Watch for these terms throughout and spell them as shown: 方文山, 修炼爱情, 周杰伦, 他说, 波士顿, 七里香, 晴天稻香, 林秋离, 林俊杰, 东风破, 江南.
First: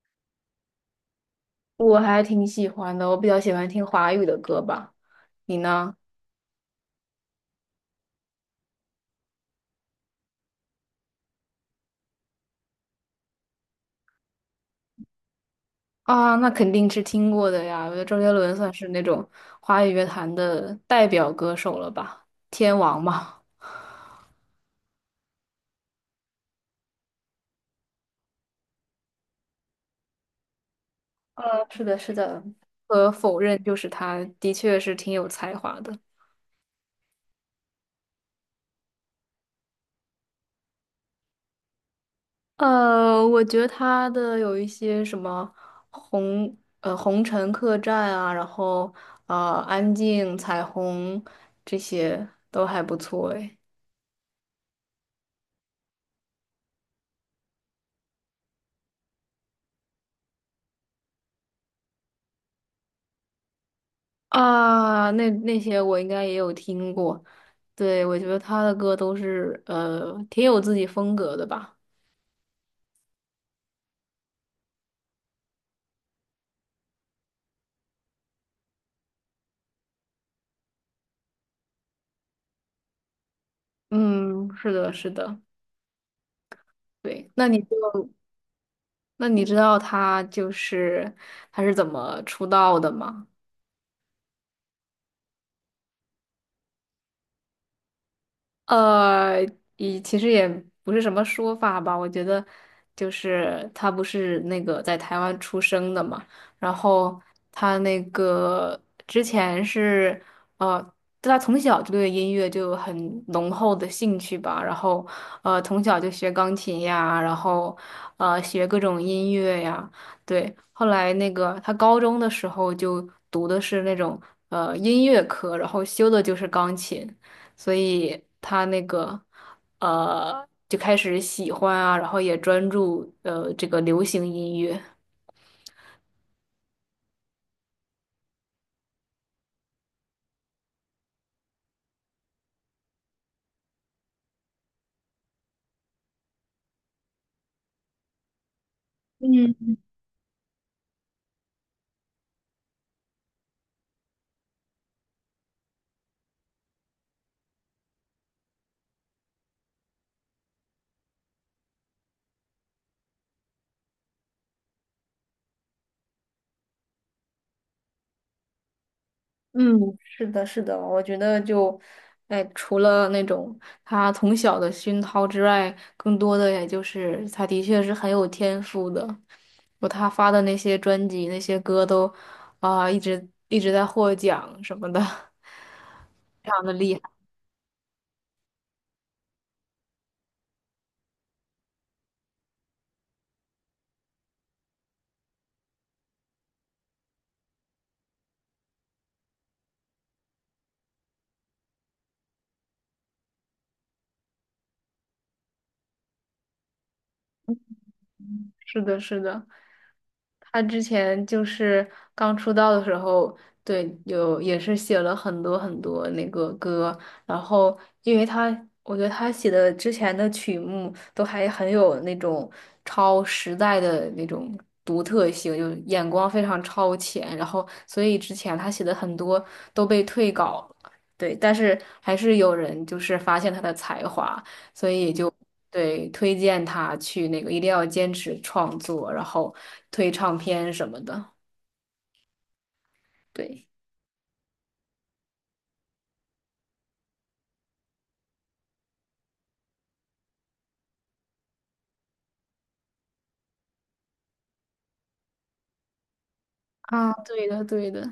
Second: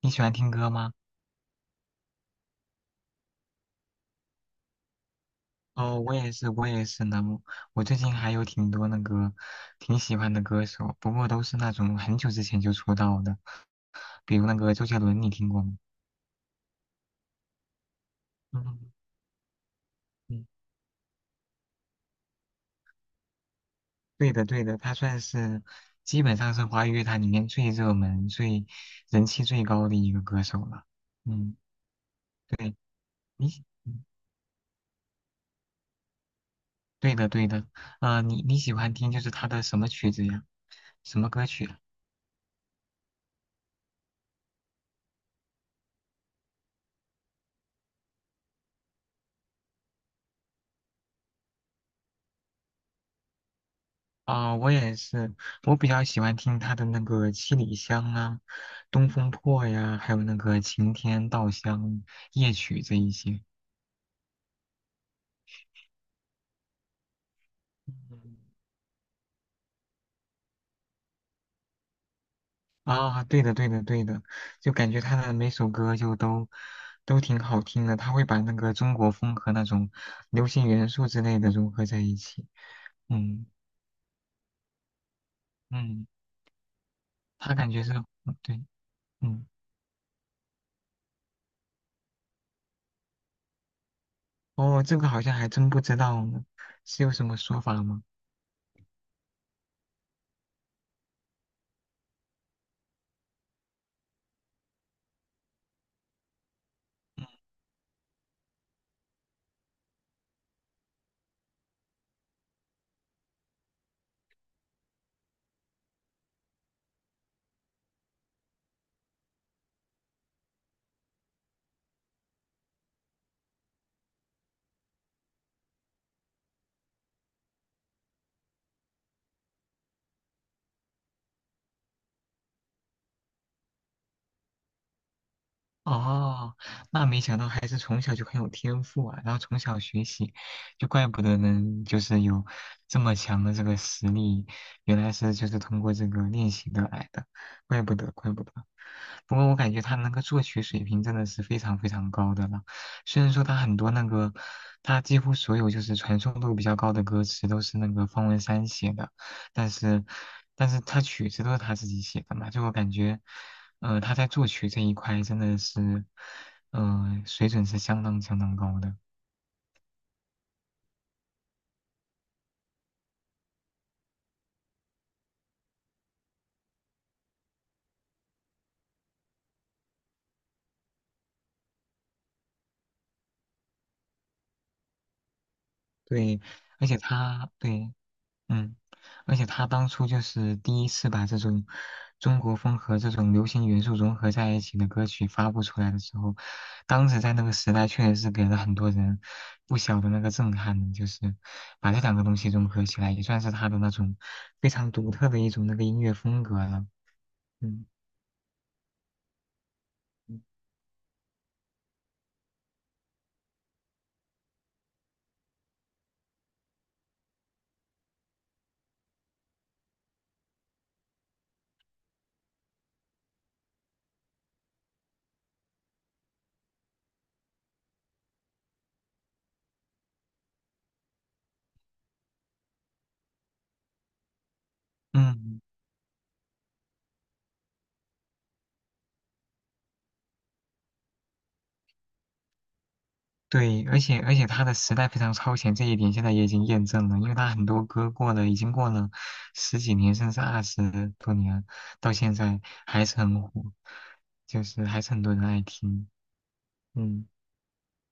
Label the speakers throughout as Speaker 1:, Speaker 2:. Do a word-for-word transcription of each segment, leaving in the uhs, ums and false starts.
Speaker 1: 你喜欢听歌吗？
Speaker 2: 我还挺喜欢的，我比较喜欢听华语的歌吧。你呢？
Speaker 1: 哦，我也是，我也是呢。我最近还有挺多那个挺喜欢的歌手，不过都是那种很久之前就出道的，比如那个周杰伦，你听过吗？
Speaker 2: 啊，那肯定是听过的呀。我觉得周杰伦算是
Speaker 1: 嗯
Speaker 2: 那种华语乐坛
Speaker 1: 嗯，
Speaker 2: 的代表歌手了吧，天王嘛。
Speaker 1: 对的对的，他算是基本上是华语乐坛里面最热门、最人气最高的一个歌手了。嗯，
Speaker 2: 呃，是的，是的。
Speaker 1: 对，
Speaker 2: 不可否
Speaker 1: 你
Speaker 2: 认，
Speaker 1: 喜，
Speaker 2: 就是
Speaker 1: 嗯
Speaker 2: 他的确是挺有才华的。
Speaker 1: 对的对的，啊，你你喜欢听就是他的什么曲子呀？什么歌曲啊。
Speaker 2: 呃，我觉得他的有一些什么红呃红尘客栈啊，然后呃安静彩虹，这些都还不错诶。
Speaker 1: 啊，我也是，我比较喜欢听他的那个《七里香》啊，《东风破》呀，还有那个《晴天稻香》夜曲这一些。
Speaker 2: 啊，那那些我应该也有听过，对，我觉
Speaker 1: 嗯
Speaker 2: 得他的歌都是呃挺有自己风格的吧。
Speaker 1: 啊，对的，对的，对的，就感觉他的每首歌就都都挺好听的，他会把那个中国风和那种流行元素之类的融合在一起。嗯
Speaker 2: 嗯，是的，是的，
Speaker 1: 嗯，
Speaker 2: 对。那
Speaker 1: 他
Speaker 2: 你
Speaker 1: 感
Speaker 2: 就
Speaker 1: 觉是，嗯对。
Speaker 2: 那你
Speaker 1: 嗯，
Speaker 2: 知道他就是他是怎么出道的吗？
Speaker 1: 哦，这个好像还真不知道呢，是有什么说法吗？
Speaker 2: 呃，也其实也不是什么说法吧，我觉得就是他不是那个在台湾出生的嘛，然后他那个之前是，呃，他从小就对音乐就很浓厚的兴趣吧，然后呃从小就学钢琴呀，然后呃学各种音乐呀。对，后来那个他高中的时候就读的是那种呃音乐科，然后修的就是钢琴。所以他那个呃就开始喜欢啊，然后也专注呃这个流行音乐。
Speaker 1: 哦，那没想到孩子从小就很有天赋啊，然后从小学习，就怪不得能就是有这么强的这个实力，原来是就是通过这个练习得来的，怪不得怪不得。不过我感觉他那个作曲水平真的是非常非常高的了，虽然说他很多那个，他几乎所有就是传颂度比较高的歌词都是那个方文山写的。但是，但是他曲子都是他自己写的嘛，就我感觉，呃，他在作曲这一块真的是，呃，水准是相当相当高的。
Speaker 2: 嗯，是的，是的，我觉得就，哎，除了那种他从小的熏陶之外，更多的也就是他的确是很有天赋的。我他发的那些专辑、那些歌都啊、一直一直在获奖什么的，
Speaker 1: 对，
Speaker 2: 非常的
Speaker 1: 而
Speaker 2: 厉
Speaker 1: 且
Speaker 2: 害。
Speaker 1: 他对嗯，而且他当初就是第一次把这种中国风和这种流行元素融合在一起的歌曲发布出来的时候，当时在那个时代确实是给了很多人不小的那个震撼，就是把这两个东西融合起来，也算是他的那种非常独特的一种那个音乐风格了。嗯
Speaker 2: 是的，是的。
Speaker 1: 嗯
Speaker 2: 他之前就是刚出道的时候，对，有也是写了很多很多那个歌。然后因为他，我觉得他写的之前的曲目都还很有那种超时代的那种独特性，就眼光非常超前，然后所以之前他写的很多都被退稿了。对，但是还是有人就是发现他的才华，所以就。
Speaker 1: 嗯，
Speaker 2: 对，推荐他去那个，一定要坚持创作，然后推唱片什么的。对，
Speaker 1: 对，而且而且他的时代非常超前，这一点现在也已经验证了，因为他很多歌过了，已经过了十几年，甚至二十多年，到现在还是很火，就是还是很多人爱听。
Speaker 2: 啊，
Speaker 1: 嗯
Speaker 2: 对的，对的。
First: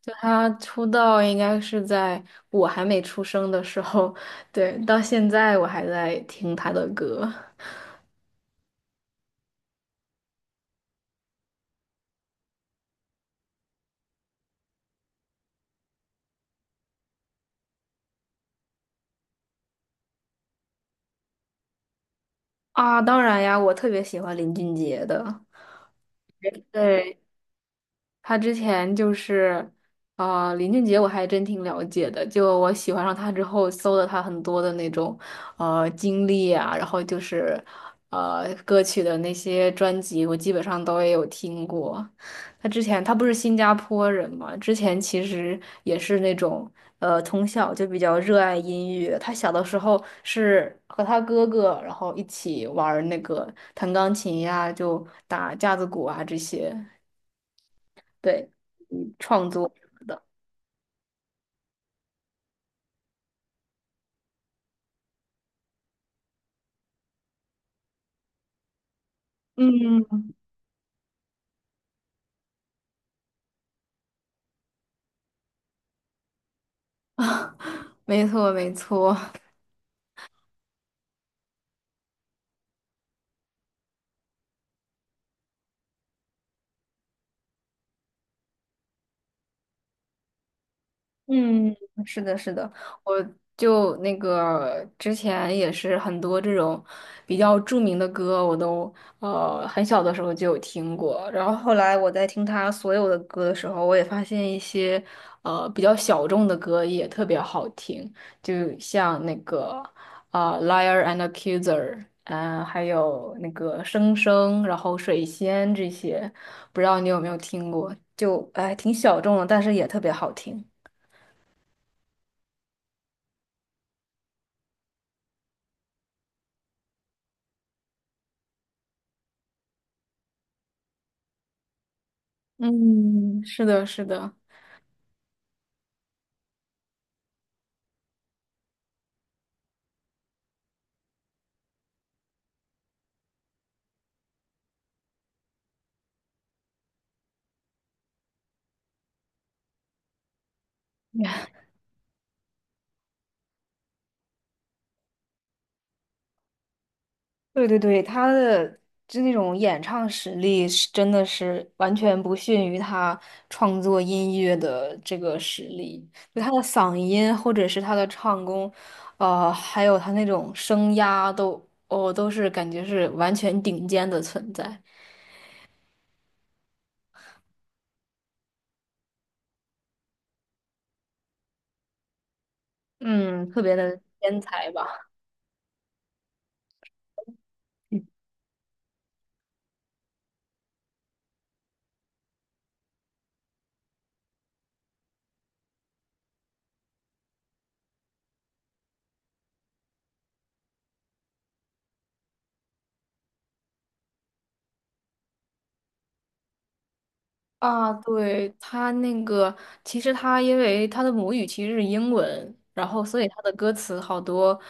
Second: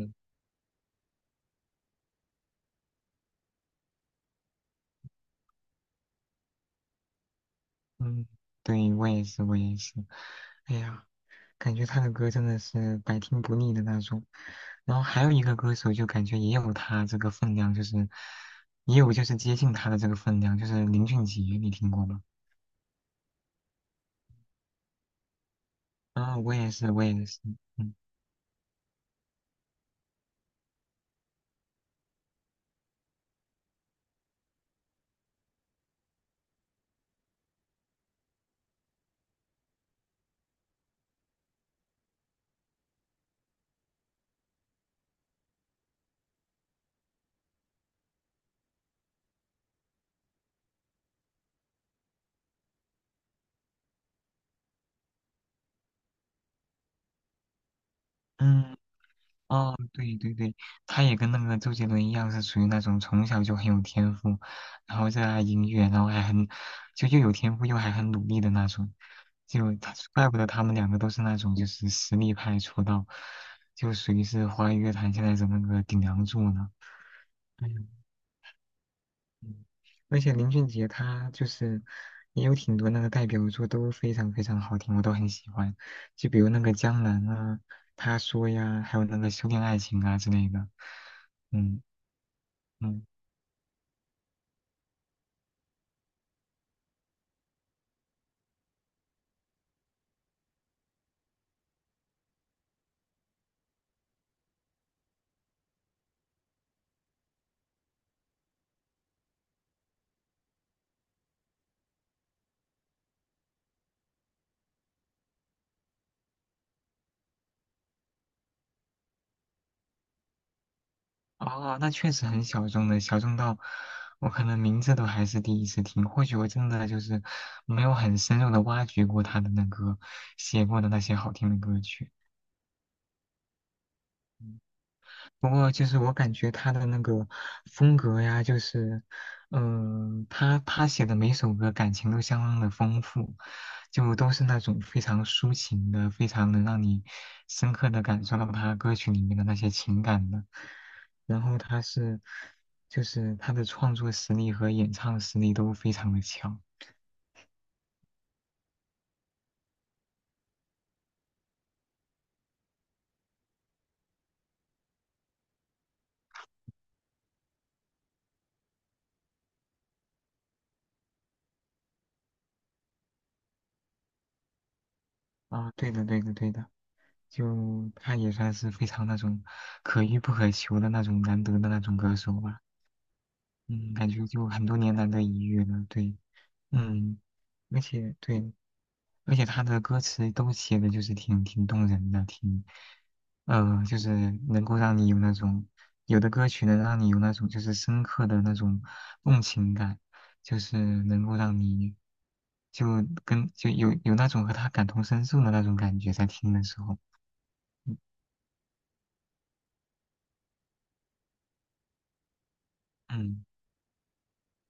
Speaker 2: 就他出道应该是在我还没出生的时候，对，到现在我还在听他的歌。
Speaker 1: 嗯，对，我也是，我也是。哎呀，感觉他的歌真的是百听不腻的那种。然后还有一个歌手，就感觉也有他这个分量，就是也有就是接近他的这个分量，就是林俊杰，你听过吗？
Speaker 2: 啊，当然呀，我特别喜欢林俊杰的。
Speaker 1: 啊，我也是，我
Speaker 2: 对，
Speaker 1: 也是。嗯。
Speaker 2: 他之前就是，呃，林俊杰我还真挺了解的。就我喜欢上他之后，搜了他很多的那种，呃，经历啊，然后就是，呃，歌曲的那些专辑，我基本上都也有听过。他之前他不是新加坡人嘛，之前其实也是那种，呃，从小就比较热爱音乐。他小的时候是和他哥哥，然后一起玩儿那个弹钢琴呀，就打架子鼓啊这些。对，
Speaker 1: 嗯，
Speaker 2: 嗯，创作
Speaker 1: 哦，
Speaker 2: 什么
Speaker 1: 对
Speaker 2: 的。
Speaker 1: 对对，他也跟那个周杰伦一样，是属于那种从小就很有天赋，然后热爱音乐，然后还很就又有天赋又还很努力的那种，就他
Speaker 2: 嗯，
Speaker 1: 怪不得他们两个都是那种就是实力派出道，就属于是华语乐坛现在的那个顶梁柱呢。嗯
Speaker 2: 没错没错。
Speaker 1: 嗯，而且林俊杰他就是也有挺多那个代表作都非常非常好听，我都很喜欢。就比如那个《江南》啊，《他说》呀，还有那个《修炼爱情》啊之类的。
Speaker 2: 嗯，
Speaker 1: 嗯
Speaker 2: 是的，是的，
Speaker 1: 嗯，
Speaker 2: 我就那个之前也是很多这种比较著名的歌，我都呃很小的时候就有听过。然后后来我在听他所有的歌的时候，我也发现一些呃比较小众的歌也特别好听，就像那个啊、呃 Liar and Accuser》，嗯，还有那个《生生》，然后《水仙》这些，不知道你有没有听过？就哎挺小众的，但是也特别好听。
Speaker 1: 哦，那确实很小众的，小众到我可能名字都还是第一次听。或许我真的就是没有很深入的挖掘过他的那个写过的那些好听的歌曲。
Speaker 2: 嗯，是的，是的。
Speaker 1: 不过就是我感觉他的那个风格呀，就是，嗯、他他写的每首歌感情都相当的丰富，就都是那种非常抒情的，非常能让你深刻的感受到他歌曲里面的那些情感的。然后他是，就是他的创作实力和演唱实力都非常的强。
Speaker 2: 对对对，他的就那种演唱实力是真的是完全不逊于他创作音乐的这个实力，就他的嗓音或者是他的唱功，呃，还有他那种声压都，哦，都是感觉是完全顶尖的存在，
Speaker 1: 啊，对的，对的，对的，就他也算是非常那种可遇不可求的那种难得的那种歌手吧。
Speaker 2: 嗯，特别
Speaker 1: 嗯，
Speaker 2: 的
Speaker 1: 感觉
Speaker 2: 天
Speaker 1: 就很
Speaker 2: 才
Speaker 1: 多年
Speaker 2: 吧。
Speaker 1: 难得一遇了，对，嗯，而且对，而且他的歌词都写的就是挺挺动人的，挺，呃，就是能够让你有那种，有的歌曲能让你有那种就是深刻的那种共情感，就是能够让你就跟就有有那种和他感同身受的那种感觉，在听的时候。
Speaker 2: 啊，
Speaker 1: 嗯
Speaker 2: 对，他那个，其实他因为他的母语其实是英文，然后所以他的歌词好多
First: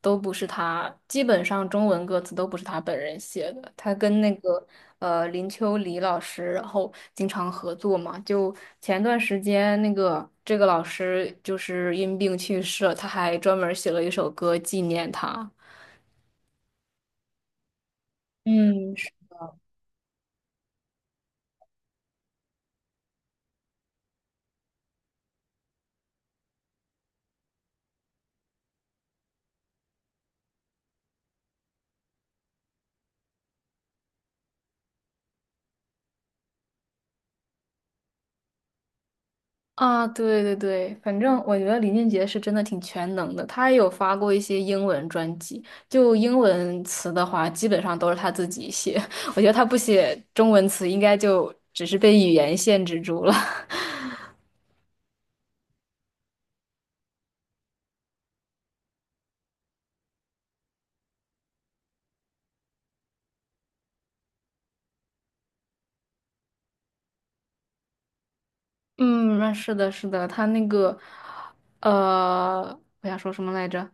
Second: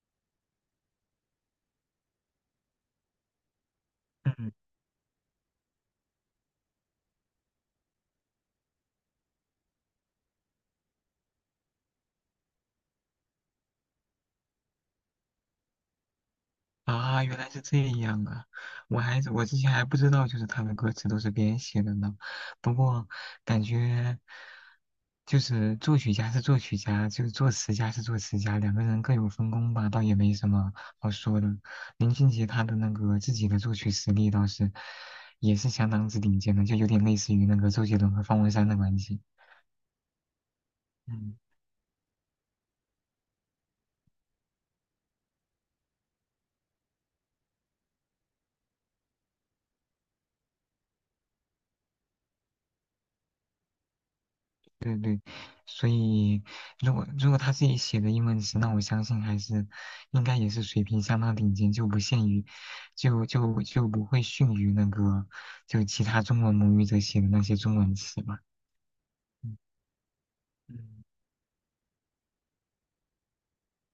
Speaker 2: 都不是他，基本上中文歌词都不是他本人写的。他跟那
Speaker 1: 嗯。
Speaker 2: 个呃林秋离老师，然后经常合作嘛。就前段时间那个这个老师就是因病去世了，他还专门儿写了一首歌纪念他。
Speaker 1: 啊，原来是这样啊！
Speaker 2: 嗯，
Speaker 1: 我还我之前还不知道，就是他的歌词都是别人写的呢。不过感觉就是作曲家是作曲家，就是作词家是作词家，两个人各有分工吧，倒也没什么好说的。林俊杰他的那个自己的作曲实力倒是也是相当之顶尖的，就有点类似于那个周杰伦和方文山的关系。
Speaker 2: 啊，对对对，反
Speaker 1: 嗯。
Speaker 2: 正我觉得林俊杰是真的挺全能的，他也有发过一些英文专辑，就英文词的话，基本上都是他自己写。我觉得他不写中文词，应该就只是被语言限制住了。
Speaker 1: 对对，所以如果如果他自己写的英文词，那我相信还是应该也是水平相当顶尖，就不限于，就就就不会逊于那个就其他中文母语者写的那些中文词吧。
Speaker 2: 嗯，那
Speaker 1: 嗯，
Speaker 2: 是的，是的，他那
Speaker 1: 嗯，
Speaker 2: 个，呃，我想说什么来着？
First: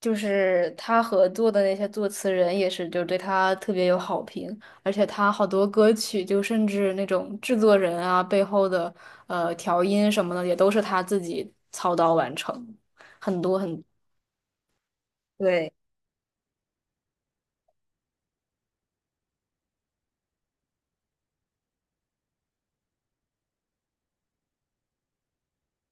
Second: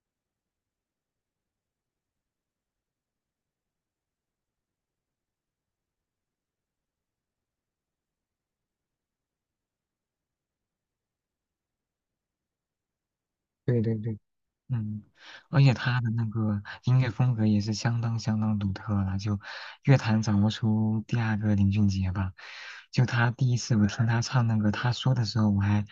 Speaker 2: 就是他合作的那些作词人也是，就对他特别有好评。而且他好多歌曲，就甚至那种制作人啊背后的呃调音什么的，也都是他自己操刀完成，很多
Speaker 1: 对
Speaker 2: 很，
Speaker 1: 对对。嗯，而
Speaker 2: 对。
Speaker 1: 且他的那个音乐风格也是相当相当独特了，就乐坛找不出第二个林俊杰吧。就他第一次我听他唱那个他说的时候，我还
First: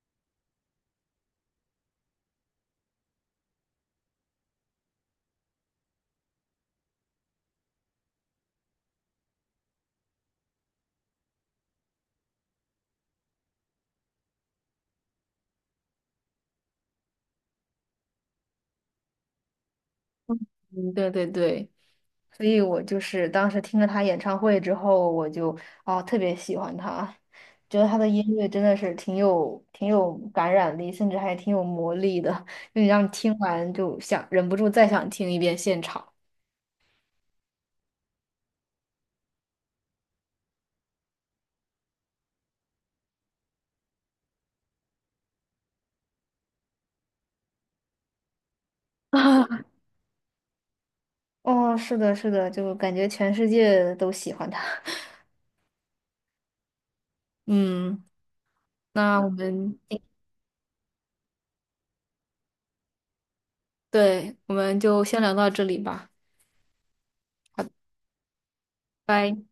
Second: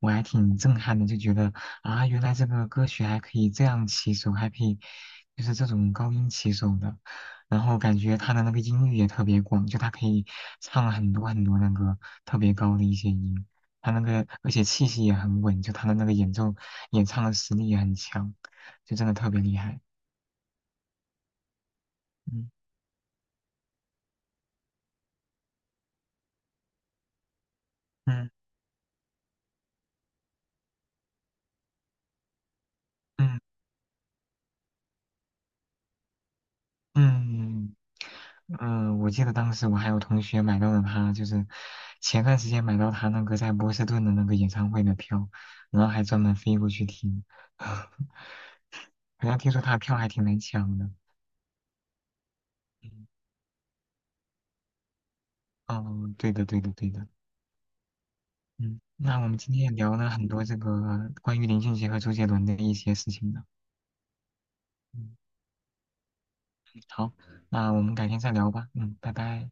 Speaker 1: 我还挺震撼的，就觉得啊，原来这个歌曲还可以这样起手，还可以就是这种高音起手的。然后感觉他的那个音域也特别广，就他可以唱很多很多那个特别高的一些音。他那个而且气息也很稳，就他的那个演奏演唱的实力也很强，就真的特别厉害。
Speaker 2: 嗯，对对对，所
Speaker 1: 嗯
Speaker 2: 以我就是当时听了他演唱会之后，我就啊特别喜欢他，觉得他的音
Speaker 1: 嗯
Speaker 2: 乐真的是挺有挺有感染力，甚至还挺有魔力的，就你让你听
Speaker 1: 嗯
Speaker 2: 完就想忍不住再想听一遍现场。
Speaker 1: 嗯嗯，我记得当时我还有同学买到了他，就是前段时间买到他那个在波士顿的那个演唱会的票，然后还专门飞过去听，好像听说
Speaker 2: 啊，
Speaker 1: 他的票还挺难抢的。
Speaker 2: 哦，是的，是的，就感
Speaker 1: 嗯，
Speaker 2: 觉全世界都喜欢他。
Speaker 1: 哦，对的对的对的。
Speaker 2: 嗯，
Speaker 1: 嗯，那
Speaker 2: 那我
Speaker 1: 我们今天也
Speaker 2: 们，
Speaker 1: 聊了很多这个关于林俊杰和周杰伦的一些事情呢。
Speaker 2: 对，我们就
Speaker 1: 嗯
Speaker 2: 先聊到这里吧，
Speaker 1: 好，那我们改天再聊吧。嗯，拜
Speaker 2: 拜。
Speaker 1: 拜。